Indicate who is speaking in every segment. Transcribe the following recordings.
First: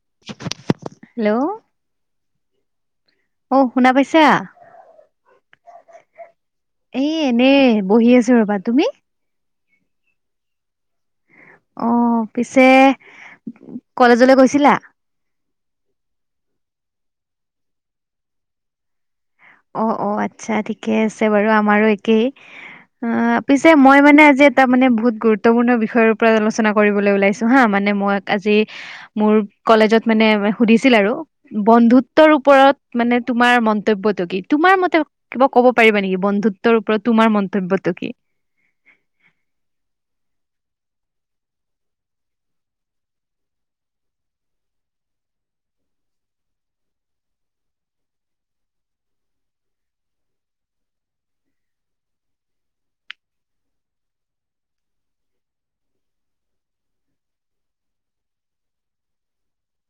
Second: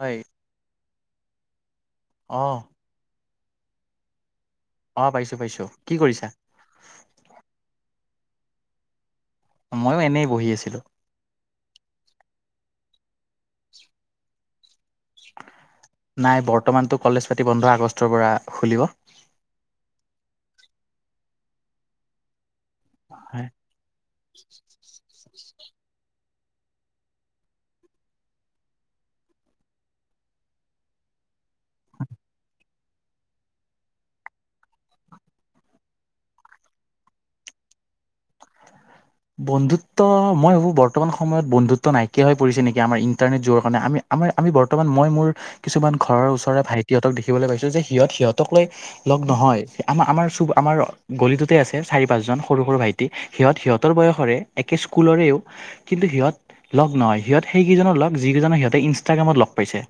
Speaker 1: হয়
Speaker 2: হেল্লো',
Speaker 1: অঁ
Speaker 2: অ শুনা পাইছা?
Speaker 1: অ পাইছো পাইছো, কি কৰিছা?
Speaker 2: এ এনেই বহি আছো ৰবা, তুমি?
Speaker 1: মইয়ো এনেই বহি আছিলোঁ।
Speaker 2: অ, পিছে কলেজলে গৈছিলা?
Speaker 1: নাই, বৰ্তমানতটো কলেজ পাতি বন্ধ, আগষ্টৰ পৰা খুলিব।
Speaker 2: অ, অ, আতচ্ছা ঠিকে আছে বাৰু, আমাৰো একেই। অ,
Speaker 1: হয়
Speaker 2: পিছে মই মানে আজি এটা মানে বহুত গুৰুত্ব গুত্বপূৰ্ণ বিষয়ৰ ওপৰত আলোচনা কৰিবলৈ ওলাইছো হা, মানে মই আজি মোৰ কলেজত মানে সুধিছিল আৰু। বন্ধুত্বৰ ওপৰত মানে তোমাৰ মন্তব্য কি, তোমাৰ মতে কিবা ক'ব পাৰিবা নেকি? বন্ধুত্বৰ ওপৰত তোমাৰ মন্তব্যতটো কি?
Speaker 1: বন্ধুত্ব, মই ভাবো বৰ্তমান সময়ত বন্ধুত্ব নাইকিয়া হৈ পৰিছে নেকি? আমাৰ ইণ্টাৰনেট যোৱাৰ কাৰণে আমি আমাৰ আমি বৰ্তমান মই মোৰ কিছুমান ঘৰৰ ওচৰৰে ভাইটি হঁতক দেখিবলৈ পাইছো যে, সিহঁত, সিহঁতক লৈ লগ নহয়। আমাৰ, আমাৰ চুব আমাৰ, গলিটোতে আছে, চাৰি পাঁচজন সৰু- সৰু ভাইটি সিহঁত, সিহঁত সিহঁতৰে বয়সৰে, একে স্কুলৰেও কিন্তু সিহঁত লগ নহয়। সিহঁত সেইকেইজনৰ লগ যিকেইজনৰ সিহঁতে ইনষ্টাগ্ৰামত লগ পাইছে।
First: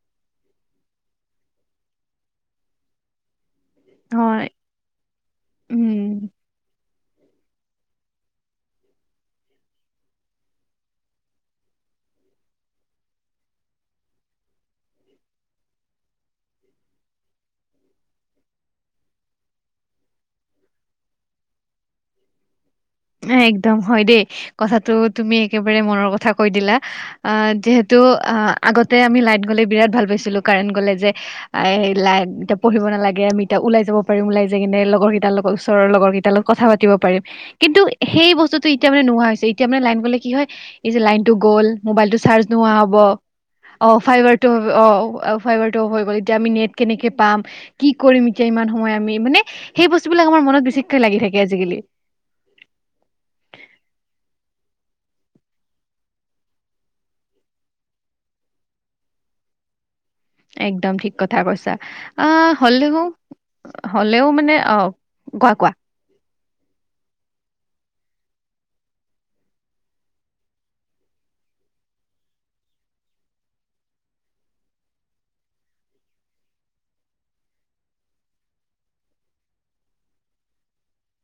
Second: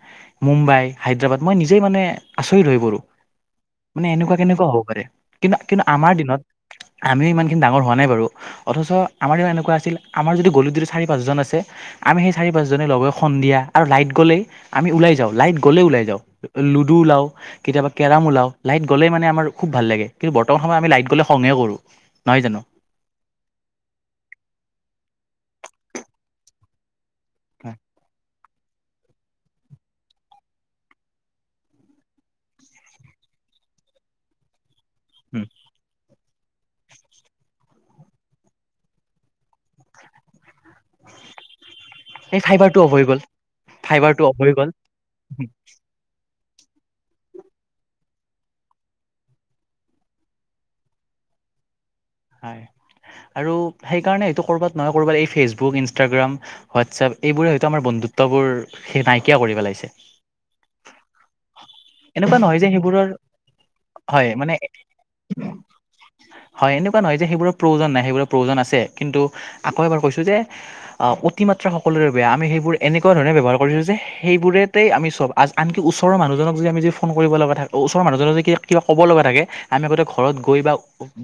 Speaker 1: মুম্বাই, হায়দৰাবাদ, মই নিজেই মানে আচৰিত হৈ পৰো। মানে এনেকুৱা,
Speaker 2: হয়
Speaker 1: কেনেকুৱা হ'ব পাৰে? কিন্তু- কিন্তু আমাৰ
Speaker 2: উম
Speaker 1: দিনত, আমিও ইমানখিনি ডাঙৰ হোৱা নাই বাৰু। অথচ, আমাৰ এনেকুৱা আছিল, আমাৰ যদি গলিটোত যদি চাৰি পাঁচজন আছে। আমি সেই চাৰি, পাঁচজনে লগ, সন্ধিয়া আৰু লাইট গ'লে আমি ওলাই যাওঁ, লাইট ওলাই যাওঁ। লুডু ওলাও কেতিয়াবা কেৰাম ওলাও। লাইট গ'লেই মানে আমাৰ খুব ভাল লাগে। কিন্তু বৰ্তমান সময়ত আমি লাইট গ'লে খংহে কৰো। নহয় জানো?
Speaker 2: একদম হয় দেই। কথাটো তুমি একেবাৰে মনৰ কথা কৈ দিলা। অ, যিহেতু আগতে আমি লাইট গ'লে বিৰাট ভাল পাইছিলো। কাৰেণ্ট গ'লে যে এই লাইট, এতিয়া পঢ়িব নালাগে। আমি এতিয়া ওলাই যাব পাৰিম। ওলাই যায় কিনে লগ লগৰ কেইটাৰ লগত, ওচৰৰ লগৰ কেইটাৰ লগত কথা পাতি পাৰিম। কিন্তু সেই বস্তুতটো এতিয়া মানে নোহোৱা হৈছে। এতিয়া মানে লাইন গ'লে কি হয়। এতিয়া লাইনটো গ'ল। মোবাইলটো
Speaker 1: এই
Speaker 2: চাৰ্জ নোহোৱা
Speaker 1: ফাইবাৰটো অফ
Speaker 2: হ'ব।
Speaker 1: হৈ গ'ল অফ
Speaker 2: ফাইবাৰটো
Speaker 1: হৈ গ'ল
Speaker 2: অ, অফ, অ, ফাইভাৰটো অফ হৈ গ'ল, এতিয়া আমি নেট কেনেকৈ পাম? কি কৰিম এতিয়া, ইমান সময় আমি, মানে সেই বস্তু বিলাক আমাৰ মনত বেচিকৈ লাগি থাকে আজিকালি।
Speaker 1: হয়, আৰু সেইকাৰণে এইটো কৰবাত নহয়, কৰবাত এই ফেচবুক ইনষ্টাগ্ৰাম হোৱাটছএপ, এইবোৰে হয়তো আমাৰ বন্ধুত্ববোৰ, সেই নাইকিয়া কৰি পেলাইছে।
Speaker 2: একদম ঠিক কথা কৈছা। অ,
Speaker 1: এনেকুৱা নহয় যে
Speaker 2: হ'লেও,
Speaker 1: সেইবোৰৰ
Speaker 2: হ'লেও মানে অ, কোৱা কোৱা?
Speaker 1: হয়, এনেকুৱা নহয় যে, সেইবোৰৰ প্ৰয়োজন নাই, সেইবোৰৰ প্ৰয়োজন আছে। কিন্তু আকৌ এবাৰ কৈছোঁ যে অতিমাত্ৰা সকলোৰে বেয়া, আমি সেইবোৰ এনেকুৱা ধৰণে ব্যৱহাৰ কৰিছোঁ যে, সেইবোৰতেই আমি চব আনকি ওচৰ মানুহজনক আমি যদি ফোন কৰিব লগা থাকে। ওচৰৰ মানুহ যদি কিবা, ক'ব লগা থাকে আমি আগতে ঘৰত গৈ বা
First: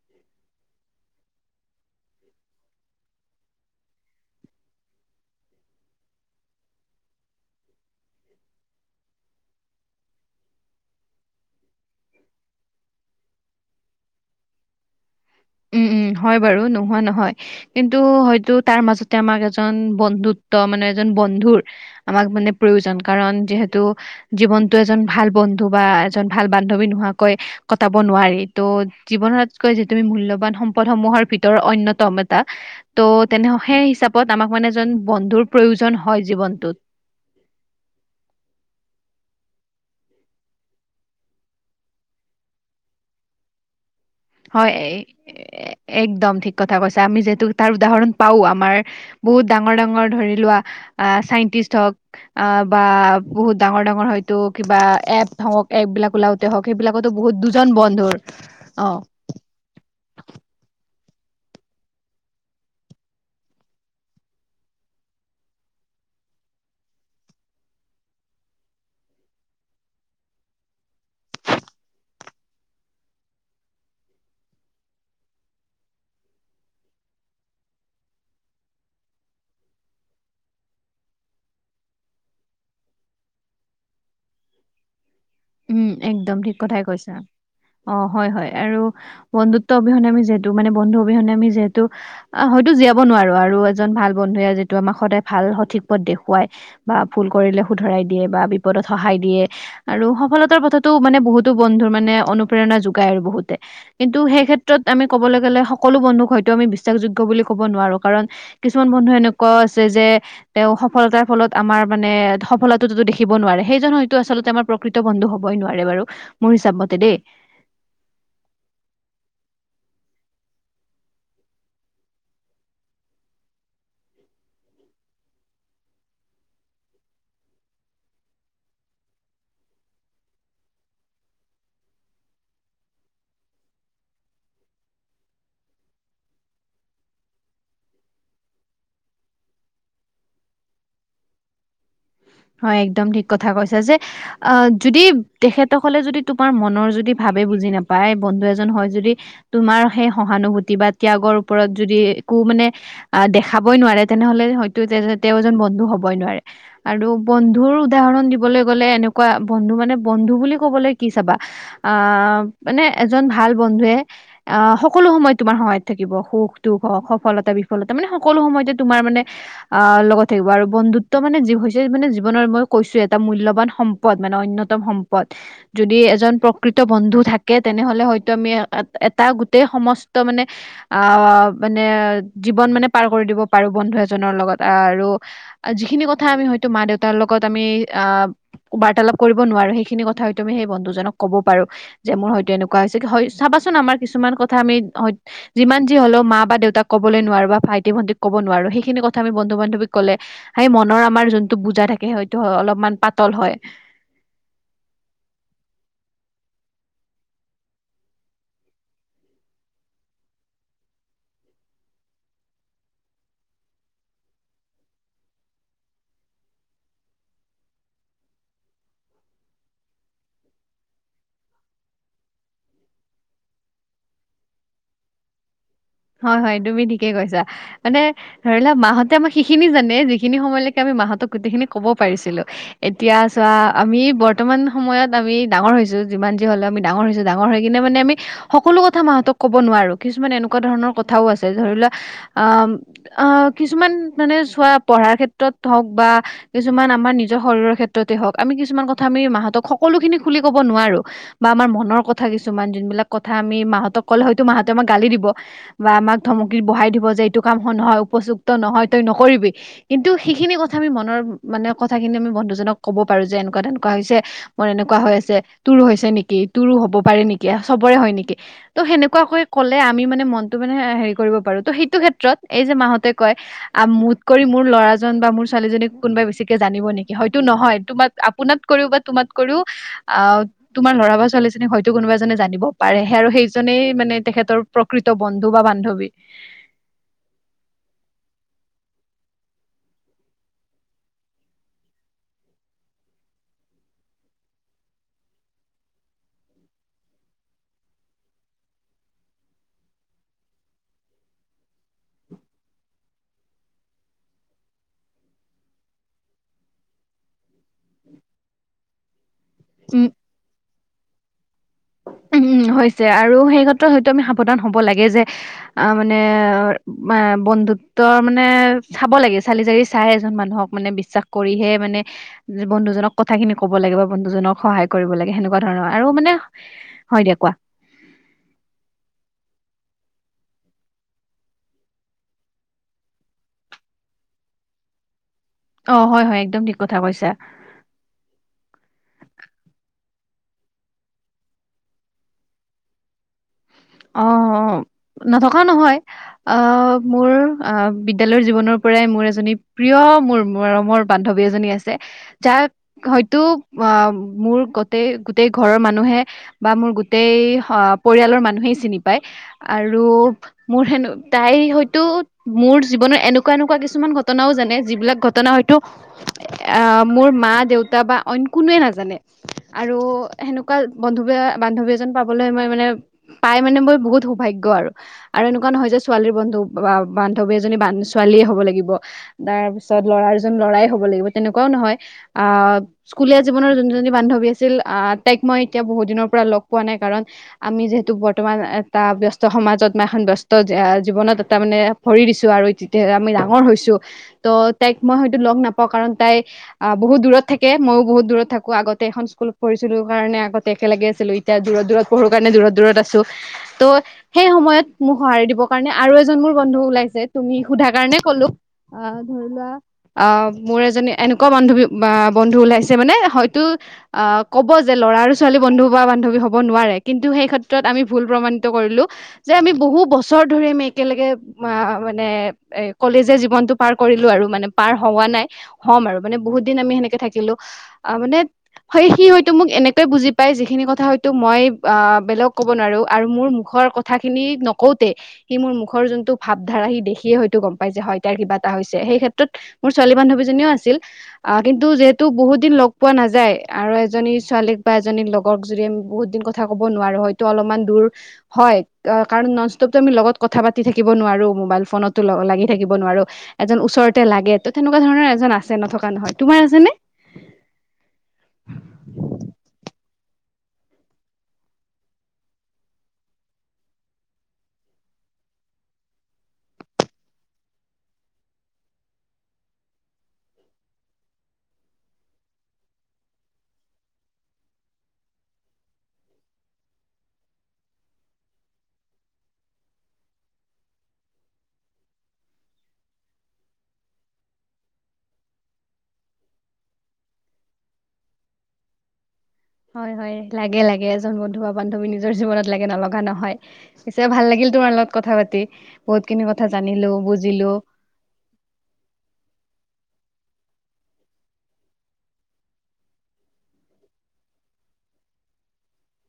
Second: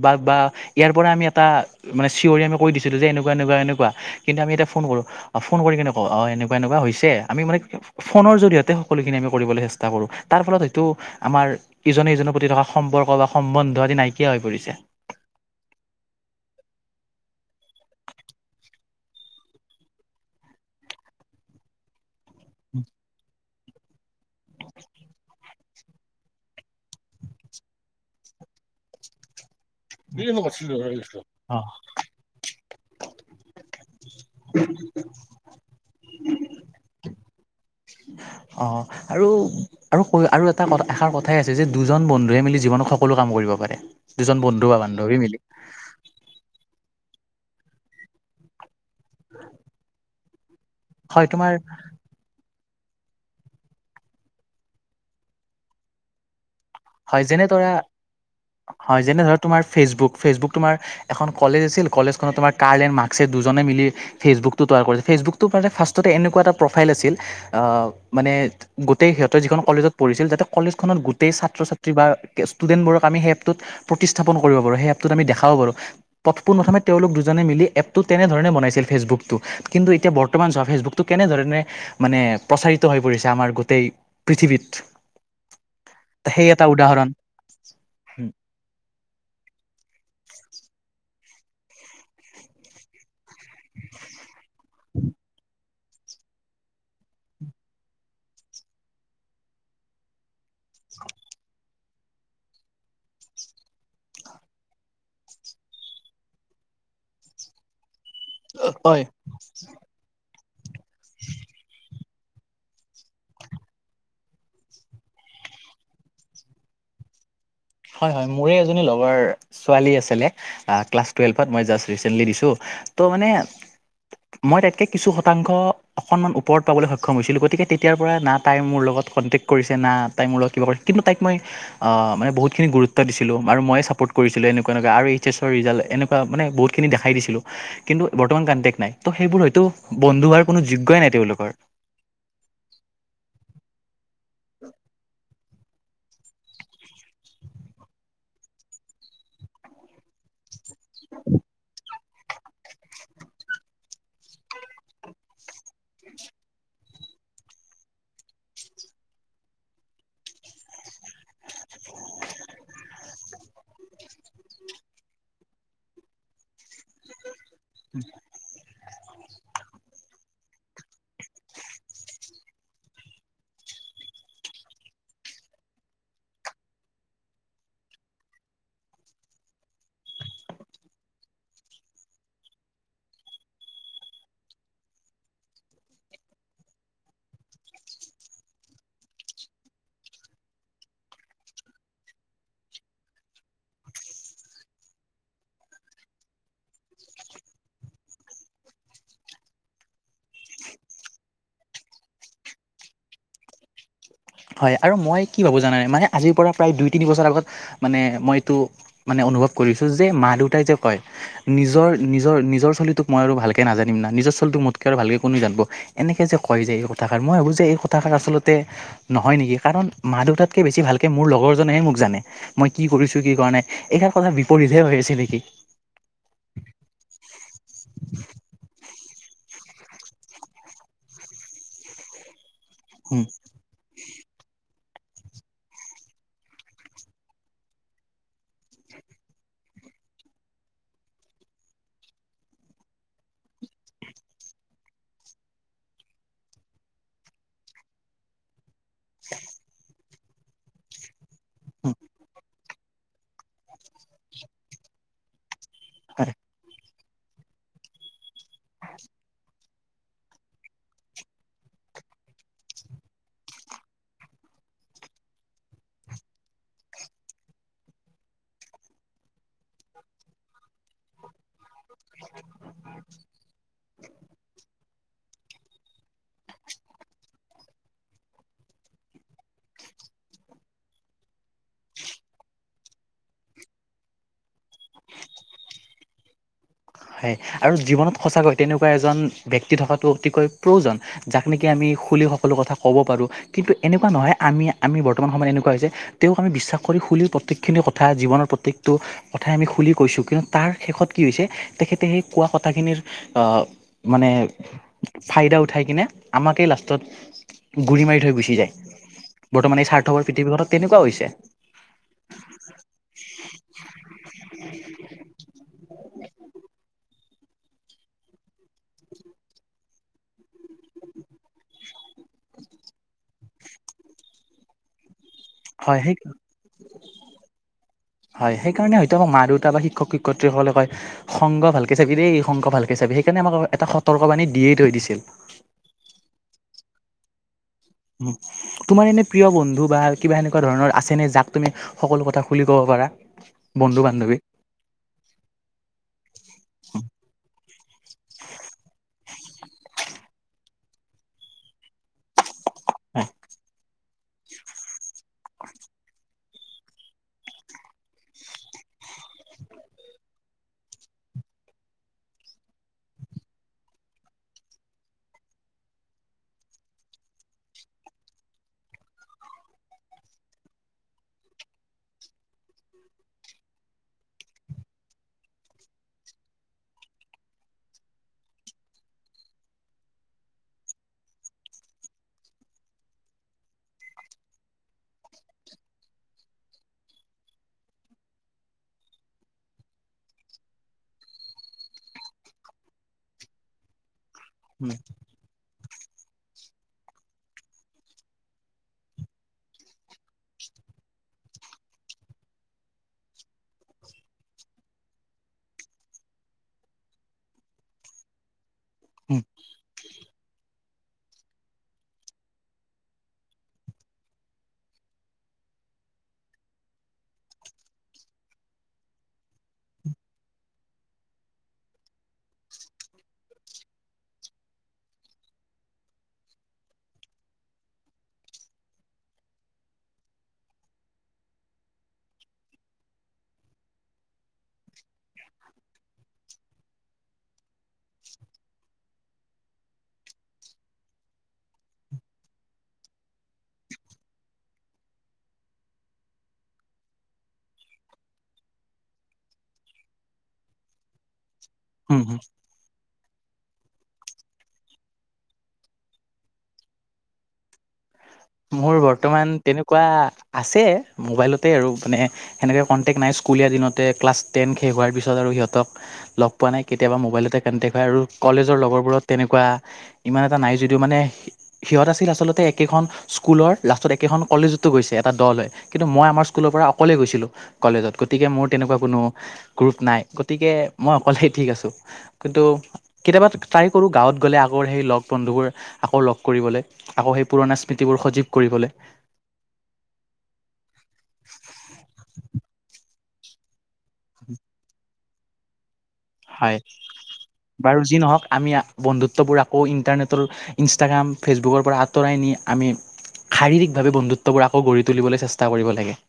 Speaker 1: বা, বা ইয়াৰ পৰা আমি এটা মানে চিঞৰি আমি কৈ দিছিলো। যে এনেকুৱা, এনেকুৱা, এনেকুৱা। কিন্তু আমি এতিয়া ফোন কৰো। ফোন কৰি কেনেকুৱা অ, এনেকুৱা, এনেকুৱা হৈছে। আমি মানে ফোনৰ জৰিয়তে সকলোখিনি আমি কৰিবলৈ চেষ্টা কৰো। তাৰ ফলত আমাৰ ইজনে-সিজনৰ প্ৰতি থকা সম্পৰ্ক বা সম্বন্ধ নাইকিয়া হৈ পৰিছে।
Speaker 2: উম, উম, হয় বাৰু নোহোৱা নহয়। কিন্তু হয়তো, তাৰ মাজতে আমাক এজন বন্ধুত্ব মানে, এজন বন্ধুৰ আমাক মানে প্ৰয়োজন। কাৰণ যিহেতু জীৱনটো এজন ভাল বন্ধু বা বান্ধৱী নোহোৱাকৈ কটাব নোৱাৰি। জীৱনতকৈ তুমি
Speaker 1: এই
Speaker 2: মূল্য
Speaker 1: মই কৈছিলোঁ আৰু এক্সট্ৰা।
Speaker 2: সম্পদসমূহৰ ভিতৰত
Speaker 1: অ',
Speaker 2: অন্যতম এটা, তো এনে সেই হিচাপত আমাক মানে যোন ব ন্ধুৰ প্ৰয়োজন হয় জীৱনটোত।
Speaker 1: অহ আৰু আৰু ক আৰু এটা এষাৰ কথাই আছে যে দুজন বন্ধুৱে মিলি জীৱনত সকলো কাম কৰিব পাৰে। দুজন
Speaker 2: হয়
Speaker 1: বন্ধু বা
Speaker 2: এ-
Speaker 1: বান্ধৱী মিলি।
Speaker 2: এ- একদম ঠিক কথা কৈছা আমি যিহেতু তাৰ উদাহৰণ পাও আমাৰ বহুত ডাঙৰ ডাঙৰ ধৰি লোৱা আ
Speaker 1: হয় তোমাৰ
Speaker 2: চাইন্টিষ্ট হওক আ বা বহুত ডাঙৰ ডাঙৰ হয়তো কিবা এপ হওঁক এপ বিলাক ওলাওঁ তে হওঁক সেইবিলাকতো
Speaker 1: হয়
Speaker 2: বহুত
Speaker 1: যেনে
Speaker 2: দুজন
Speaker 1: ধৰা
Speaker 2: বন্ধুৰ অ
Speaker 1: হয় যেনে ধৰা তোমাৰ ফেচবুক ফেচবুক তোমাৰ এখন কলেজ আছিল কলেজখনত তোমাৰ কাৰ্ল এণ্ড মাক্সে দুজনে মিলি ফেচবুকটো তৈয়াৰ কৰিছে ফেচবুকটো মানে ফাৰ্ষ্টতে এনেকুৱা এটা প্ৰফাইল আছিল আহ মানে গোটেই সিহঁতে যিখন কলেজত পঢ়িছিল তাতে কলেজ খনত গোটেই ছাত্ৰ ছা ত্ৰী বা ষ্টুডেন্টবোৰক আমি সেই এপটোত প্ৰতিস্থাপন কৰিব পাৰোঁ সেই এপটোত আমি দেখাব পাৰোঁ। পোন প্ৰথমে তেওঁলোক দুজনে মিলি এপটো তেনেধৰণে বনাইছিল ফেচবুকটো কিন্তু এতিয়া বৰ্তমান যোৱা ফেচবুক টো কেনেধৰণে মানে প্ৰচাৰিত হৈ পৰিছে আমাৰ গোটেই পৃথিৱীত
Speaker 2: উম একদম
Speaker 1: সেই
Speaker 2: ঠিক
Speaker 1: এটা
Speaker 2: কথাই
Speaker 1: উদাহৰণ
Speaker 2: কৈছা। অ হয় হয় আৰু বন্ধুত্ব অবিহনে আমি যিহেতু মানে বন্ধু অবিহনে আমি যিহেতু অ হয়তো জীয়াব নোৱাৰো আৰু এজন ভাল বন্ধুৱে যিটো আমাক সদায় ভাল সঠিক পথ দেখুৱাই বা ভুল কৰিলে শুধৰাই দিয়ে বা বিপদত সহায় দিয়ে আৰু সফলতাৰ পথতো মানে বহুতো বন্ধুৰ মানে অনুপ্ৰৰণা যোগায় আৰু বহুতে কিন্তু সেই ক্ষেত্ৰত আমি ক'বলৈ গ'লে সকলো বন্ধুক হয়তো আমি বিশ্বাসযোগ্য বুলি ক'ব নোৱাৰো কাৰণ কিছুমান
Speaker 1: হয়
Speaker 2: বন্ধু এনেকুৱাও আছে যে তেওঁ সফলতাৰ ফলত আমাৰ মানে সফলতাতো দেখিব নোৱাৰে সেইজন হয়তো আচলতে আমাৰ প্ৰকৃত বন্ধু হবই নোৱাৰে বাৰু মোৰ হিচাপ মতে দেই
Speaker 1: হয় হয় মোৰে এজনী লগৰ ছোৱালী আছিলে আ ক্লাছ টুৱেলভত মই জাষ্ট ৰিচেণ্টলি দিছো ত' মানে মই তাইতকৈ কিছু শতাংশ অকণমান ওপৰত পাবলৈ সক্ষম হৈছিলোঁ গতিকে তেতিয়াৰ পৰা না তাই মোৰ লগত কনটেক্ট কৰিছে না তাই মোৰ লগত কিবা কৰি কিন্তু তাইক মই মানে বহুত খিনি গুৰুত্ব দিছিলোঁ আৰু মই চাপ'ৰ্ট কৰিছিলোঁ এনেকুৱা এনেকুৱা আৰু এইছ এছৰ ৰিজাল্ট এনেকুৱা মানে বহুতখিনি দেখাই দিছিলোঁ। কিন্তু বৰ্তমান কনটেক্ট নাই ত' সেইবোৰ হয়তো বন্ধু হোৱাৰ কোনো যোগ্যই নাই তেওঁলোকৰ
Speaker 2: হয় একদম ঠিক কথা কৈছা যে আ যদি তেখেতসকলে যদি তোমাৰ মনৰ যদি ভাৱে বুজি নাপায় বন্ধু এজন হয় যদি তোমাৰ সেই সহানুভূতি বা ত্যাগৰ ওপৰত যদি একো মানে অ দেখাবই নোৱাৰে তেনেহলে হয়তো তেওঁ এজন বন্ধু হবই নোৱাৰে আৰু বন্ধুৰ উদাহৰণ দিবলৈ গ'লে এনেকুৱা বন্ধু মানে বন্ধু বুলি কবলৈ কি চাবা আ মানে এজন ভাল বন্ধুৱে অ সকলো সময়ত তোমাৰ সহায়ত থাকিব সুখ দুখ হওঁক সফলতা বি- ফলতা মানে সকলো সময়তে তোমাৰ মানে অ লগত থাকিব আৰু বন্ধুত্ব মানে যি যে মানে জীৱনৰ মই কৈছোয়ে এটা মূল্যবান সম্পদ মানে অন্যতম সম্পদ যদি এজন প্ৰকৃত বন্ধু থাকে তেনেহলে হয়তো আমি এটা গোটেই সমস্ত মানে আহ মানে জীৱন মানে পাৰ কৰি দিব পাৰো বন্ধু এজনৰ লগত আহ আৰু যিখিনি কথা আমি হয়তো মা দেউতাৰ লগত আমি আ বাৰ্তালাপ কৰিব নোৱাৰো সেইখিনি কথা হয়তো আমি সেই বন্ধুজনক ক'ব পাৰো যে মোৰ হয়তো এনেকুৱা হৈছে হয় চাবাচোন আমাৰ কিছুমান কথা আমি হয় যিমান যি হলেও মা বা দেউতাক ক'বলৈ নোৱাৰো বা ভাইটি ভণ্টিক ক'ব নোৱাৰো সেইখিনি কথা আমি বন্ধু বান্ধৱীক কলে সেই মনৰ আমাৰ যোনটো বোজা থাকে হয়টো হ অলপমান পাতল হয়
Speaker 1: হয় আৰু মই কি ভাবোঁ জানানে মানে আজিৰ পৰা প্ৰায় দুই তিনি বছৰ আগত মানে মই এইটো মানে অনুভৱ কৰিছো যে দেউতাই যে কয় নিজৰ নিজৰ নিজৰ চলীটোক মই আৰু ভালকৈ নাজানিম না নিজৰ চলীটোক মোতকে আৰু ভালকে কোনে জানিব এনেকে যে কয় যে এই কথাষাৰ মই ভাবোঁ যে এই কথাষাৰ আচলতে নহয় নেকি কাৰণ মা দেউতাতকে বেছি ভালকে মোৰ লগৰজনেহে মোক জানে মই কি কৰিছো কি কৰা নাই এইষাৰ কথা বিপৰীতহে হৈ আছে নিকি
Speaker 2: হয় হয় তুমি ঠিকেই কৈছা মানে ধৰিলোৱা মাহঁতে আমাক সিখিনি জানে যিখিনি সময়লৈকে আমি মাহতক গোটেইখিনি কব পাৰিছিলো এতিয়া চোৱা আমি বৰ ৰ্তমান সময়ত আমি ডাঙৰ হৈছোঁ যিমান যি হ'লেও আমি ডাঙৰ হৈছো ডাঙৰ কিনে মানে আমি সকলো কথা মাহতক কব নোৱাৰো কিছুমান এনেকুৱা ধৰণৰ কথাও আছে ধৰি লোৱা আম আ কিছুমান মানে চোৱা পঢ়াৰ ক্ষেত্ৰত হওক বা কিছুমান আমাৰ নিজ শৰীৰৰ ক্ষেত্ৰতে হওক আমি কিছুমান কথ থা আমি মাহতক সকলো খিনি খুলি ক'ব নোৱাৰো বা আমাৰ মনৰ কথা কিছ ছুমান যোনিলাক কথা আমি মাহতক ক'লে হয়তো মাহঁতে আমাক গালি দিব বা আমাক ধমকিত বহাই দিব যে এইটো কাম নহয় উপযুক্ত নহয় তই নকৰিবি কিন্তু সেইখিনি কথা আমি মনৰ মানে কথাখিনি আমি বন্ধুজনক পাৰো যে এনেকুৱা তেনেকুৱা হৈছে মোৰ এনেকুৱা হৈ আছে তোৰো হৈছে নেকি তোৰো হব পাৰে নেকি আ চবৰে হয় নেকি ত' সেনেকুৱাকৈ ক'লে আম মি মানে মনটো মানে হেৰি কৰিব পাৰো ত সেইটো ক্ষেত্ৰত এই যে মাহতে কয় আ মোত কৰি মোৰ ল'ৰাজন বা মোৰ ছোৱালীজনীক কোনোবাই বেছিকে জানিব নেকি হয়তো নহয় তোমাক আপোনাত কৰিও বা তোমাত কৰিও আহ তোমাৰ লৰা বা ছোৱালীজনী হয়তো কোনোবা এজনে জানিব পাৰে হে আৰু সেইজনেই মানে তেখেতৰ প্ৰকৃত বন্ধু বা বান্ধৱী
Speaker 1: হয় আৰু জীৱনত সঁচাকৈ তেনেকুৱা এজন ব্যক্তি থকাটো অতিকৈ প্ৰউজন যাক নেকি আমি খুলি সকলো কথা পাৰোঁ কিন্তু এনেকুৱা নহয় আমি আমি বৰ্তমান সময়ত এনেকুৱা হৈ যে তেওঁক আমি বিশ্বাস কৰি খোলিৰ প্ৰতেইকখিনি কথা জীৱনৰ প্ৰত্যেকটো কথাই আমি খুলি কৈছো কিন্তু তাৰ শেষত কি হৈছে তেখেতে সেই কোৱা কথাখিনিৰ অ মানে ফাইদা উঠাই কিনে আমাকেই লাষ্টত গুৰি মাৰি থৈ গুচি যায় বৰ্তমান এই
Speaker 2: উম,
Speaker 1: স্বাৰ্থবৰ পৃথিৱীখনত তেনেকুৱা হৈছে
Speaker 2: উ হৈছে আৰু সেই ক্ষেত্ৰত হয়তো আমি সাৱধান হব লাগে যে আ মানে আ বন্ধুত্বৰ মানে চাব লাগে চালি জাৰি চাই এজন মানুহক মানে বিশ্বাস কৰিহে মানে যে বন্ধুজনক কথা খিনি ক'ব লাগে বা বন্ধুজনক সহায় কৰিব লাগে সেনেকুৱা ধৰণৰ
Speaker 1: হয়
Speaker 2: আৰু
Speaker 1: সেই
Speaker 2: মানে হয় দিয়া কোৱা
Speaker 1: হয় সেইকাৰণে হয়তো আমাক মা দেউতা বা শিক্ষক শিক্ষয়িত্ৰীসকলে কয় সংগ ভালকে চাবি দেই সংগ ভালকে চাবি সেইকাৰণে আমাক এটা সতৰ্কবাণী দিয়েই থৈ দিছিল
Speaker 2: অ হয় হয় একদম ঠিক কথা কৈছা
Speaker 1: উ তোমাৰ এনে প্ৰিয় বন্ধু বা কিবা এনেকুৱা ধৰণৰ আছে নে যাক তুমি সকলো কথা খুলি ক'ব পাৰা বন্ধু বান্ধৱীক
Speaker 2: নথকাও নহয় অ মোৰ অ বিদ্যালয়ৰ জীৱনৰ পৰাই মোৰ এজনী প্ৰিয় মোৰ মৰমৰ বান্ধৱী এজনী আছে যাক হয়তো অ মোৰ গটেই গোটেই ঘৰৰ মানুহে বা মোৰ গোটেই অঁ, পৰিয়ালৰ মানুহেই চিনি পায় আৰু- মোৰ হেন তাই হয়তো মোৰ জীৱনৰ এনেকুৱা এনেকুৱা কিছুমান ঘটনাও জানে যিবিলাক ঘট- ঘটনা হয়তো মোৰ মা -দেউতা বা অইন কোনোৱে নাজানে। আৰু সেনেকুৱা বন্ধুৱে বান্ধৱী এজন পাবলৈ মই মানে- পাই মানে মই বহুত সৌভাগ্য আৰু। আৰু এনেকুৱা নহয় যে ছোৱালীৰ বন্ধু বান্ধৱী এজনী ছোৱালীয়ে হ'ব লাগিব। তাৰপিছত ল'ৰাৰ জন ল'ৰাই হ'ব লাগিব তেনেকুৱাও নহয়। আহ- স্কুলীয়া জীৱনৰ যোনজনী বান্ধৱী আছিল আহ তাইক মই এতিয়া বহুত দিনৰ লগ পোৱা নাই। কাৰণ- আমি যিহেতু বৰ্ত- বৰ্তমান এটা ব্যস্ত সমাজত মই এখন ব্যস্ত জীৱনত এটা মানে ভৰি দিছো আৰু। আমি ডাঙৰ হৈছো। ত'
Speaker 1: উম,
Speaker 2: তাইক মই হয়তো লগ নাপাওঁ কাৰণ তাই- অঁ, বহুত দূৰত থাকে, মইও বহুত দূৰত থাকো। আগতে এখন স্কুলত পঢ়িছিলো কাৰণে আগতে একেলগে আছিলোঁ। এতিয়া দূৰত দূৰত পঢ়ো কাৰণে দূৰত দূৰত আছোঁ। ত' সেই সময়ত মোক সঁহাৰি দিবৰ কাৰণে আৰু এজন মোৰ বন্ধু ওলাইছে তুমি সোধা কাৰণে ক'লো। অঁ,
Speaker 1: উম,
Speaker 2: ধৰি লোৱা- আহ মোৰ এজনী এনেকুৱা বান্ধৱী বা বন্ধু ওলাইছে মানে হয়তো- আহ কব যে ল'ৰা আৰু ছোৱালী বন্ধু বা বান্ধৱী হব নোৱাৰে কিন্তু সেই ক্ষেত্ৰত আমি- ভুল প্ৰমাণিত কৰিলো যে আমি বহু বছৰ ধৰি আমি একেলগে- অঁ, মানে এ কলেজীয়া জীৱনতটো পাৰ কৰিলো আৰু মানে পাৰ হোৱা নাই- হ'ম আৰু মানে বহুত দিন আমি সেনেকে থাকিলো। আহ মানে- হয়, সি হয়তো মোক এনেকে বুজি পায় যিখিনি কথা হয়তো মই অঁ, বেলেগক ক'ব নোৱাৰো- আৰু মোৰ মুখৰ কথাখিনি নকওঁতে- সি মোৰ মুখৰ যোনটো ভাৱধাৰা, সি দেখিয়ে হয়তো গম পায় যে তাৰ কিবা এটা হৈছে। সেই ক্ষেত্ৰত- মোৰ ছোৱালী বান্ধৱীজনীও আছিল। অঁ, কিন্তু যিহেতু বহুত দিন লগ পোৱা নাযায় আৰু এজনী ছোৱালীক বা এজনী লগক যুৰি আমি বহুত দিন- কথা ক'ব নোৱাৰো, হয়তো অলপমান- দূৰ হয়। কাৰণ নন স্তুপ আমি লগত কথা পাতি থাকিব নোৱাৰো, মোবাইল ফোনো
Speaker 1: উম,
Speaker 2: লাগি- থাকিব নোৱাৰো। এজন ওচৰতে লাগে, ত তেনেকুৱা ধৰণৰ এজন আছে নথকা নহয়, তোমাৰ আছেনে?
Speaker 1: মোৰ বৰ্তমান তেনেকুৱা আছে মোবাইলতে আৰু মানে- সেনেকে কণ্টেক্ট নাই। স্কুলীয়া দিনতে ক্লাছ টেন শেষ হোৱাৰ পিছত আৰু সিহঁতক - লগ পোৱা নাই, কেতিয়াবা মোবাইলতে কানটেক্ট হয় আৰু কলেজৰ লগৰবোৰত তেনেকুৱা- ইমান এটা নাই যদিও মানে সিহঁত আছিল একেখন- স্কুলৰ লাষ্টত একেখন কলেজতো গৈছে এটা দল হৈ, কিন্তু মই আমাৰ স্কুলৰ পৰা অকলেই গৈছিলোঁ- কলেজত। গতিকে মোৰ তেনেকুৱা কোনো গ্ৰুপ নাই, গতিকে মই অকলেই ঠিক আছো। কিন্তু- কেতিয়াবা ট্ৰাই কৰোঁ গাঁৱত গ'লে আকৌ সেই লগ বন্ধুবোৰ আকৌ লগ কৰিবলৈ আকৌ সেই পুৰণা- স্মীতিবোৰ সজীৱ কৰিবলে।
Speaker 2: হয়- হয়, লাগে- লাগে এজন বন্ধু বা বান্ধৱী নিজৰ জীৱনত লাগে। নহয়। পিছে ভাল লাগিল তোমাৰ লগত কথা পাতি, বহুত খিনি কথা
Speaker 1: হয়
Speaker 2: জানিলো, বুজিলো।
Speaker 1: বাৰু যি নহওঁক আমি বন্ধুত্ববোৰ আকৌ ইণ্টাৰনেটৰ- ইনষ্টাগ্ৰাম, ফেচবুকৰ পৰা আঁতৰাই নি আমি- শাৰীৰিকভাৱে বন্ধুত্ববোৰ আকৌ গঢ়ি তুলিবলৈ চেষ্টা কৰিব লাগে।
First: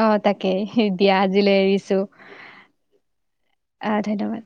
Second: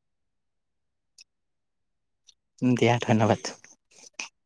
Speaker 2: অঁ, তাকে এ দিয়া আজিলৈ এৰিছোঁ।
Speaker 1: উম, দিয়া ধন্যবাদ।
Speaker 2: অঁ, ধন্যবাদ।